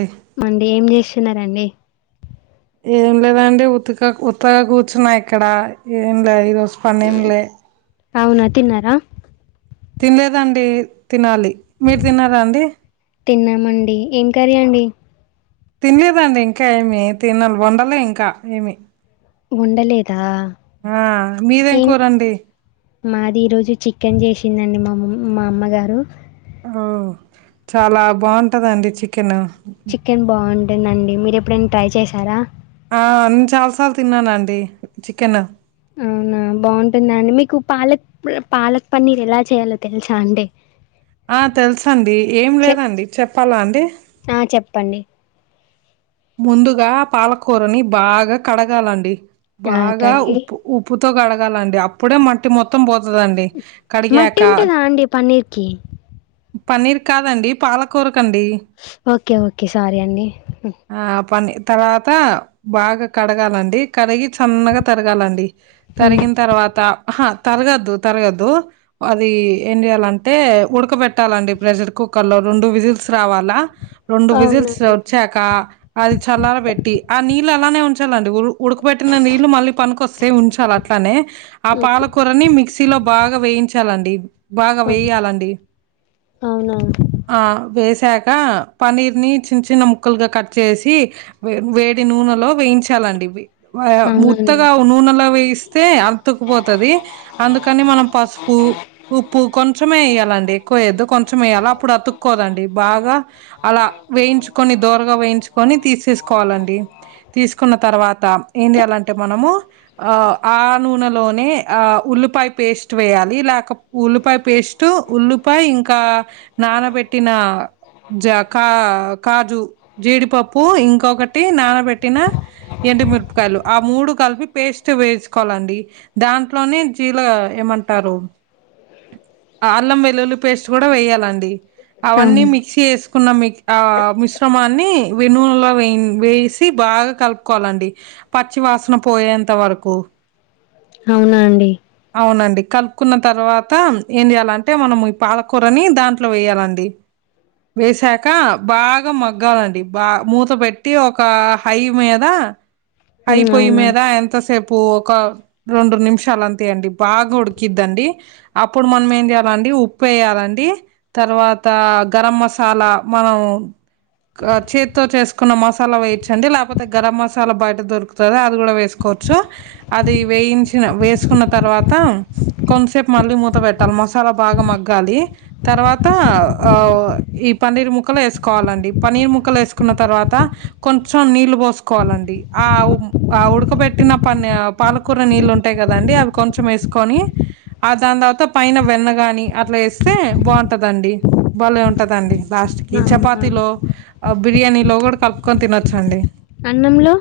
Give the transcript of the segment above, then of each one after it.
ఏయ్ మండి ఏం చేస్తున్నారండి. ఏం లేదండి ఉతుగా ఉత్తగా కూర్చున్నా ఇక్కడ ఏం లే ఈ రోజు పని ఏం లే అవునా తిన్నారా. తినలేదండి తినాలి మీరు తిన్నారా అండి. తిన్నామండి ఏం కర్రీ అండి. తినలేదండి ఇంకా ఏమి తినాలి వండలే ఇంకా ఏమి వండలేదా ఆ మీదేం ఏం కూరండి మాది ఈ రోజు చికెన్ చేసిందండి మా మా అమ్మగారు. ఓ చాల బాగుంటదండి చికెను చికెన్ బాగుంటుందండి మీరు ఎప్పుడైన ట్రై చేశార ఆ నేను చాల సార్లు తిన్నానండి చికెన్ అవునా బాగుంటుంద అండి మీకు పాలక్ పాలక్ పన్నీర్ ఎల చేయాలో తెలుసా అండి ఆ తెలుస అండి ఏం చెప్ లేదండి చెప్పాల అండి ఆ చెప్పండి ముందుగ పాలకూరని బాగ కడగాలండి ఆ బాగ కడిగి ఉప్పు ఉప్పుతో కడగాలండి అప్పుడే మట్టి మొత్తం పోతు అండి మట్టి కడిగకా ఉంటుందా అండి పన్నీర్కి పన్నిర్ కాదండి పాలకూర ఓకే ఓకే స్వారీ అండి ఆ పని తర్వాత బాగ కడగాలండి కడి సన్నగా తరగాలండి ఉమ్. తరిగిన తర్వాత హ తరగద్దు తరగద్దు అది ఏం చెయాలంటే ఉడకబెట్టాలండి ప్రెసర్ [unintelligible] కుక్కర్లో రెండు విజిల్స్ రావాల రెండు విజిల్స్ అవునండి వచ్చాక అది చల్లార పెట్టి ఆ నీళ్ళు అలానే ఉంచాల ఉడకబట్టిన నీళ్లు మళ్ళీ పనికొస్తే ఉంచాలి అట్లనే ఆ ఓకే పాలకురని మిక్సీలో బా బాగ వేయించాలండి బాగ ఓకే. వెగలండి అవునా [unintelligible] పన్నీర్ని చిన్న చిన్న ముక్కలుగ కట్ చేసి వేడి నూనెలో వేయించాలండి ఆ అవునండి ముత్తగ నూనెలో వేస్తే అతుకుపోతుది అందుకని మనం పస్ పు ఉప్పు కొ కొంచెమే వేయాలండి ఎక్కువ వేద్దు కొంచెం వయ్యాలి అప్పుడు అతుక్కోదండి బాగా అలా వేయించుకొని దోరగ వేయిన్ తేసేసుకోవలండి తీసుకున్న తరువాత ఎంచెయలి అంటే మనము ఆ నూనెలోనే ఆ ఉల్లిపాయ పేస్ట్ వేయాలి లేక ఉల్లిపాయ పేస్ట్ ఉల్లి ఇంకా నానబెట్టిన క కాజు జీడిపప్పు ప్పు ఇంకొకటి నానబెట్టిన ఎండుమిరపకాయలు ఆ మూడు కలిపి పేస్ట్ వేసుకో దాంట్లోనే జీల ఏమంటారు ఆల్లం వెల్లుల్లి పేస్ట్ కూడ వేయ్యాలండి అవన్నీ అవునండి మిక్సీ చేసుకున్న మి ఆ మిశ్రమాన్ని వినూనలో వే వేసి బాగ కలుపుకోవాలండి పచ్చి వాసన పోయేంత వరకు అవునా అండి అవునండి కలుపుకున్న తర్వాత ఏం చెయ్యాలంటే మనం ఈ పాలకూరని దాంట్లో వేయాలండి వేసాక బాగ మగ్గాలండి బా మూత పెట్టి ఒక హై మీద ఉమ్ అయిపోయి మీద అవునండి ఎంతసేపు ఒక రెండు నిమిషాల అండి బాగ ఉడికిద్దండి అప్పుడు మనం ఏం చేయాలండి ఉప్పు వేయాలండి తర్వ తరవాత గరం మసాలా మనం చేతో చేసుకున్న మసాలా వేయచండి లేకపోతే గరం మసాలా బయట దొరుకుతుంది అది కూడా వేసుకో అది వేయించిన కు న్న తర్వాత కొంసేపు మళ్ళీ మూత పెట్టాలి మసాలా బాగా మగ్గాలి తర్వాత అ ఆ ఈ పన్నీర్ ముక్కలో ఏసుకోవాలండి పన్నీర్ ముక్కలో ఏసుకున్న తరువాత కొంచం నీళ్లు పోసుకోవాలండి ఆ ఉ ఉడకబెట్టిన పన్ పాలకూర నీళ్లు ఉంటాయి కదా దండి అవి కొంచం వేసుకొనిని దాని తర్ పైన వెన్న కాని అట్లా వేస్తే బాగుంటద అండి బలే ఉంటదండి లాస్ట్కి అవునా చపాతీలో బిర్యానీలో కూడా కలుపుకొని తినవచ్చండి అన్నంలో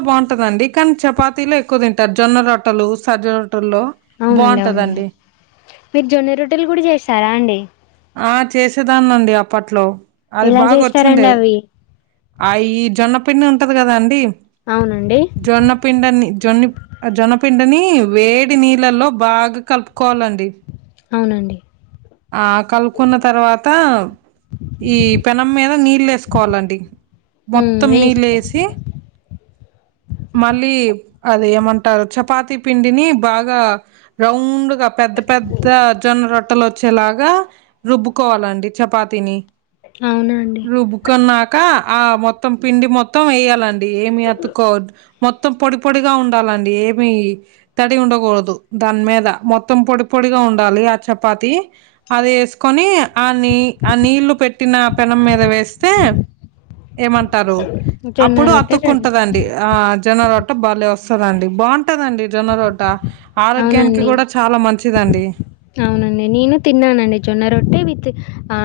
బాగుంటందండి కానీ చపాతీలో ఎక్కువ తింటారు జొన్న రొట్టలు సజ అవునండి అవును లే మీరు జొన్న రొట్టెలు కూడా చేస్తారా అండి ఆ చేసేదాన్నండి అప్పట్లో అది ఎలా బాగా చేస్తారండి వచ్చుండేది అవి అ ఈ జొన్న పిండి ఉంటది కదా అండి అవునండి జొన్న పిండని ఆ జొన పిండని వేడి నీళ్ళల్లో బాగా కలుపుకోవాలండి అవునండి ఆ కలుపుకున్న తర్వాత ఈ పెనం మీద నీళ్ళు వేసుకోవాలండి ఉమ్ మొత్తం నీళ్ళు వేసుకో ఎసి మళ్ళీ అది ఏమంటారు చపాతి పిండిని బాగా రౌండ్ గా పె పెద్ద పెద్ద జొన్న రొట్టలు వచ్చేలాగా రుబ్బుకోవాలండి చపాతిని అవునా అండి రుబ్బుకున్నాక ఆ మొత్తం పిండి మొత్తం వేయ్యాలండి డి ఏమి అతుకోదు మొత్తం పొడి పొడిగా ఉండాలండి ఏమి తడి ఉండకూడదు దాని మీద మొత్తం పొడి పొడిగా ఉండాలి ఆ చపాతి అది వేసుకొని ఆ నీ ఆ నీళ్లు పెట్టిన పెనం మీద వేస్తే ఏమంటారు జొన్న అప్పుడు రొట్టె రెడీ అతుక్కుంటదండి ఆ జొన్న రోట్ట బలె వస్తందండి బాగుంటదండి జొన్న రోట్ట ఆరోగ్యానికి అవునండి కూడా చాలా మంచిదం అవునండి నేను తిన్నానండి జొన్న రొట్టె విత్ ఆ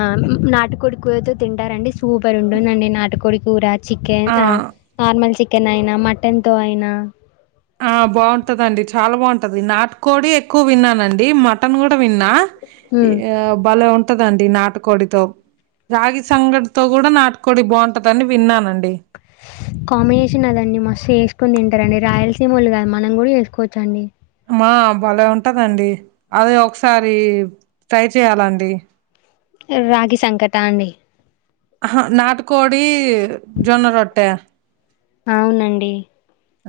నాటుకోడి కూరతో తింటారండి సూపర్ ఉంటుందండి నాటుకోడి కూర చికెన్ ఆ అ నార్మల్ చికెన్ అయినా మటన్ తో అయినా ఆ బాగుంటదండి చాలా బాగుంటది నాటు కోడి ఎక్కువ విన్నానండి మటన్ కూడా విన్నా ఉమ్ ఇగ బలె ఉం ఉంటదండి నాటుకోడితో రాగి సంగటితో కూడా నాటుకోడి బాగుంటదని విన్నానండి కాంబినేషన్ అదండి మస్తు వేసుకుని తిం కదండి రాయలసీమోళ్ళు కాద్ మనం కూడా చేసుకోవచ్చండి మా బాలే ఉంటదండి అదే ఒకసారి ట్రై చేయ్యాలండి రాగి సంకట అండి కోడి జొన్న రోట్ట అవునండి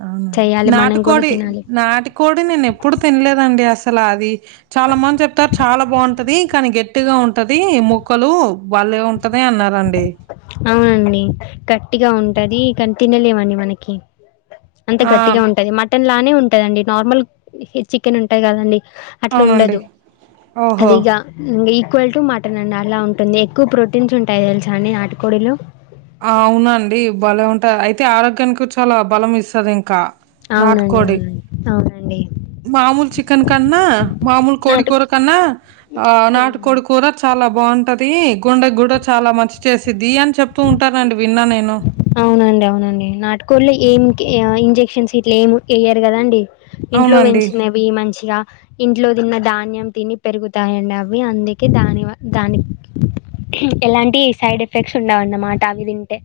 అవునం చెయ్యాలి మనం కూడా నాటుకోడి తినాలి. నాటికోడి నేను ఎప్పుడు తినలేదండి అసలు అది చాలా మంది చెప్తారు చాలా బాగుంటది కానీ గట్టిగా ఉంటది ముక్కలు బలె ఉం ఆ అండి గట్టిగా ఉంటది కని తినలేం మండి మనకి అంత ఆ గట్టిగా ఉంటంది మటన్ లానే ని ఉంటదండి నార్మల్ చికెన్ ఉంటది కదండి అట్ల అవునండి ఉండదు ఓహో అదిగ నీక్ ఈక్వల్ టు మటన్ అండి అలా ఉంటుంది ఎక్కువ ప్రోటీన్స్ ఉంటాయి తెలుసా అండి నాటుకోడిలో ఆ అవునండి బాలే ఉంటాయి అయితే ఆరోగ్యానికి చాలా బలం ఇస్తది ఇంకా అవునండి నాటుకోడి అవును అవునండి మామూలు చికెన్ కన్నా మామూలు కోడి నాటు కూర కన్నా ఆ నాటు కోడి కూర చాలా బాగుంటది గుండె కూడా చాలా మంచి చేసిద్ది అని చెప్తూ ఉంటారు అండి విన్నా నేను అవునండి అవునండి నాటుకోళ్ళో ఏం ఇంజెక్షన్స్ ఇట్లా ఏమి అయ్యారు కదా అండి ఇంట్లో అవునండి పెంచినేవి మంచిగా ఇంట్లో తిన్న ధాన్యం తిని పెరుగుతాయండి అవి అందుకే దాని వ దానికి ఎలాంటి సైడ్ ఎఫెక్ట్స్ ఉండవు అన్నమాట అవి తింటే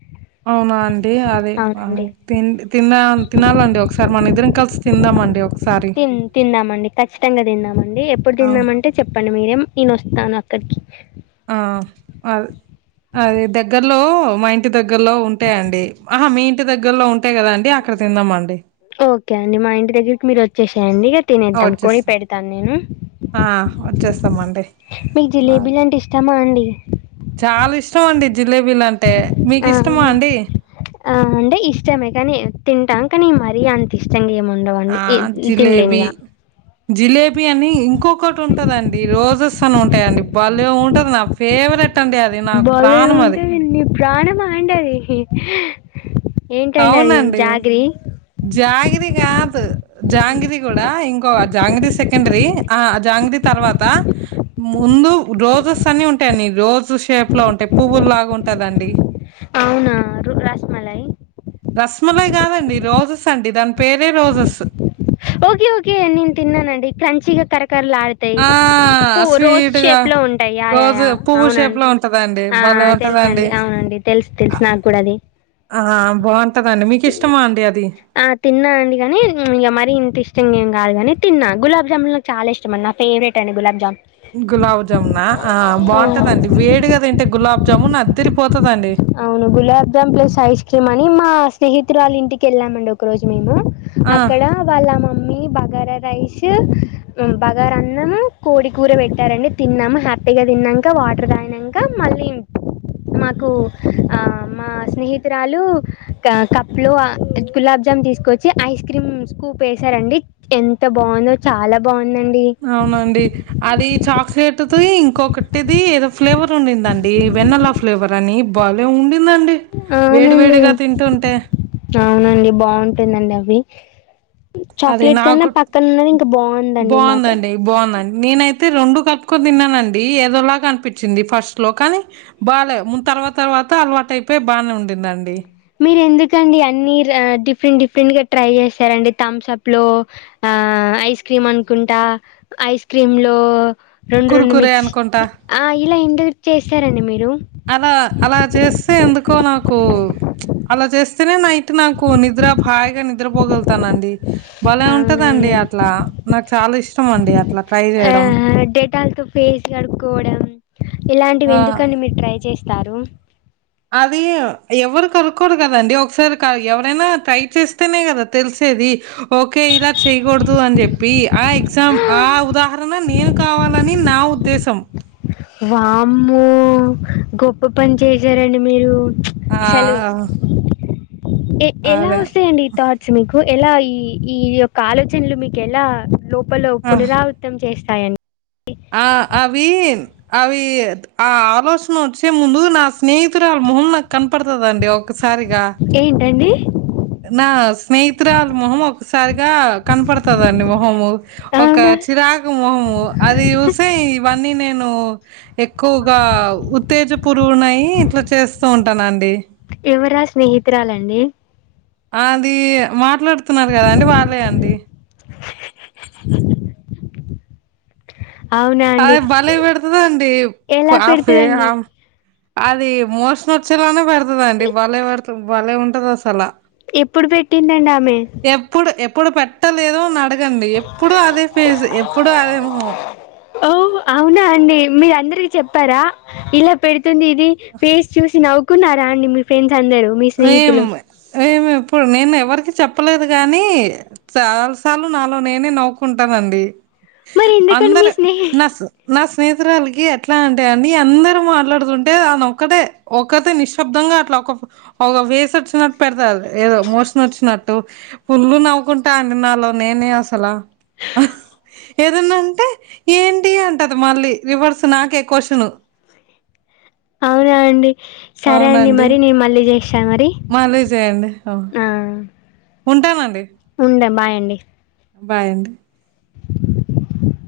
అవునా అండి అదే అవునండి. తి తిన తినాలండి ఒకసారి మన ఇద్దరం కలిసి తిందామండి ఒకసారి తి తిందామండి ఖచ్చితంగా తిందామండి ఎప్పుడు అవును తిందామంటే చెప్పండి మీరేం నేను వస్తాను అక్కడికి ఆ అల్ అది దగ్గర్లో మా ఇంటి దగ్గ దగ్గరలో ఉంటాయ్ అండి ఆహా మీ ఇంటి దగ్గరలో ఉంటాయి కదా అండి అక్కడ తిందాము అండి ఓకే అండి మా ఇంటి దగ్గరికి మీరు వచ్చేసేయండి ఆ తినేద్దాం కొని వచ్చేస్తాం పెడతాను నేను ఆ వచ్చేస్తామండి మీకు ఆ జిలేబీలు అంటే ఇష్టమా అండి చాలా ఇష్టం అండి జిలేబీలు అంటే మీకు ఆ! ఇష్టమా అవునా? అండి ఆ అంటే ఇష్టమే కానీ తింటాం కానీ మరీ అంత ఇష్టంగా ఏమో ఉండవు అని ఆ తినలేను జిలేబీ ఇగ జిలేబీ అని ఇంకొకటి ఉంటదండి రోజెస్ అని ఉంటాయిండి బలే ఉంటది నా ఫేవరెట్ అండి అది నాకు భలే ప్రాణం అది ఉంటదండి. ప్రాణమా అండి అది ఏంటండి అది జాగిరి ఆది కాదు జాంగరి కూడా ఇంకో జాంగరి సెకండరీ ఆ జాంగ్రీ తర్వాత ముందు రోజెస్ అని ఉంటాయిడి రోజు షేప్ లో ఉంటాయి పువ్వులు లాగా ఉంటదండి అవునా రూ రసమలై రాస్మాలై కాదండి రోజస్ అండి దాని పేరే రోజస్ ఓకే ఓకే నేను తిన్నానండి క్రంచిగా కరక్ట్ కర లాడతాయి ఆ ప్ రోజ్ స్వీట్గా షేప్ లో ఉంటాయి రోజు యాయా పువ్వు షేప్ అవునండి లో ఉంటదండి ఆ భలే ఆ తెలుసు ఉంటదండి అండి అవునండి తెలుసు తెలుసు నాకు కూడా అది ఆ బాగుంటది అండి అది ఆ తిన్నా అండి కానీ ఇంగ మరీ ఇంత ఇష్టంగా ఏ కాదు గానీ తిన్నా గులాబ్ జామ్ లు నాకు చాలా ఇష్టండి నా ఫేవరెట్ అం గులాబ్ జామ్ గులాబ్జామునా ఆ బాగుంటదండి వేడిగా తింటే గులాబ్జామున్ అదిరి అవును gulab jamun plus ice cream అని మా స్నేహితురాలు ఇంటికి వెళ్ళామండి ఒక రోజు మేము ఆ అక్కడ వాళ్ళ mummy bagara rice rice bagara అన్నం కోడి కూర పెట్టారండి తిన్నాము హ్యాపీగా తిన్నంక వాటర్ తగినంక మళ్ళీ మాకు ఆ మా స్నేహితురాలు కప్ లో గులాబ్ జామ్ తీసుకొచ్చి ఐస్ క్రీమ్ స్కూప్ వేసారండి ఎంత బాగు బాగుందో చాలా బాగుంది అవునండి అది చక్శేప్ తిది ఇంకొక టిది ఏదో ఫ్లేవర్ ఉండిందండి వెన్నలా ఫ్లేవర్ అని బలే ఉండి అవునండి అవునండి బాగుంటుందండి అవి అది చాక్లెట్ కన్నా నాకు పక్కన ఉన్నది ఇంకా బాగుందండి మాకు బాగుందండి బాగుందండి నేనైతే రెండు కలుపుకొని తిన్నానండి ఏదోలాగా అనిపించింది ఫస్ట్ లో కాని బలే ముంత తర్వా తర్వాత అలవాటు అయిపోయి బాగానే ఉండిందండి. మీరు ఎందుకండి అన్ని డిఫరెంట్ డిఫరెంట్ గా ట్రై చేస్తారండి థమ్స్ అప్ లో ఆ ఐస్ క్రీమ్ అనుకుంటా ఐస్ క్రీమ్ లో రెండు రెండు కురుకురే మిక్స్ అనుకుంటా ఆ ఇలా ఎందుకు చేస్తారండి మీరు. అలా అలా చేస్తే ఎందుకో నాకు అలా చేస్తేనే నైట్ ఇ నాకు నిద్ర హాయిగా నిద్ర పోగలు తానండి బలే ఉంటదండి. అవునండి అట్లా నాకు చాలా ఇష్టం అండి అట్లా ట్రై చేయడం హ్యాండ్స్ ఫేస్ కడుక్కోవడం ఇలాంటివి ఆ ఎందుకండి మీరు ట్రై చేస్తారు అది ఎవరు కనుక్కోరు కదండి ఒకసారి ఎవరైనా ట్రై చేస్తేనే కదా తెలిసి చెసేది. ఓకే ఇలా చేయకూడదు అని చెప్పి ఆ ఎగ్జామ్ ఆ ఉదాహరణ నేను కావాలని నా ఉద్దేశం. వామ్మో గొప్ప పని చేసారండి మీరు. ఆ అసలు ఎలా అదే వస్తాయండి ఈ థాట్స్ మీకు. ఎలా ఈ యొక్క ఆలోచనలు మీకు ఎలా లోపల ఆ పునరావృతం చేస్తాయండి. ఆ అవి అవి ఆ ఆలోచన వచ్చే ముందు నా నేను కూడా స్నేహితురాలు మొహం నాకు కనపడతుదండి ఒకసారిగా. ఏంటండి నా స్నేహితురాలు మొహము ఒకసారిగా కనపడుతదండి మొహము ఒక అవునా చిరాకు ముఖము అది చూసి ఇవి అన్నీ నేను నేను ఎక్కువగా ఉత్తేజపురువునయి ఇట్లా చేస్తూ ఉంటాన అండి. ఎవరా స్నేహితురాలండి? అది మాట్లాడుతున్నాను కదా అండి వాళ్ళే అండి. [unintelligible] అవునా అండి అదే బలే ఎ పెడుతుదాండి ఎలా ఆఫేస్ పెడుతదండి ఆ.. అది మోసన్ వచ్చేలానే పెడుతుదండి బలే పడుతాది. బలే ఉంటది అసలు ఎప్పుడు పెట్టిందండి? ఆమె ఎప్పుడు ఎప్పుడు పెట్టలేదో అడుగు అడగండి. ఎప్పుడు అదే ఫేస్ ఎప్పుడు అదే మొహం. ఓవ్ అవునా అండి, మీరు అందరికి చెప్పారా? ఇలా పెడుతుంది ఇది ఫేస్ చూసి నవ్వుకున్నారా? అండి మీ ఫ్రెండ్స్ అందరూ మీ మేం స్నేహితులు. మేము ఇప్పుడు నేను ఎవరికి చెప్పలేదు గాని, చాలాసార్లు నాలో నేనే నవ్వుకుంటానండి. మరి ఎందుకని మీ అందరూ స్నేహి నస్ నస్.. స్నేహితురాలకి ఎట్లా అంటే అడి అందరూ మాట్లాడుతుంటే తను ఒక్కటే ఒక్కతే నిశ్శబ్దంగా అట్లా. [unintelligible] ఒక వేసి వచ్చినట్టు పెడతు ఏదో మోషన్ వచ్చినట్టు పుల్లు నవ్వుకుంటా అండి నాలో నేను. నేను అసలు.. ఏదన్నాంటే ఏంటి అంటది మళ్ళీ రివర్స్ నాకే క్వశ్చన్ అవునా అండి. సరే అండి అవునండి మరి నేను మళ్ళీ చేస్తా మరి మళ్ళీ చేయండి ఆ. ఉంటానండి. ఉండండి. బై అండి. బాయ్ అండి. [inaudible]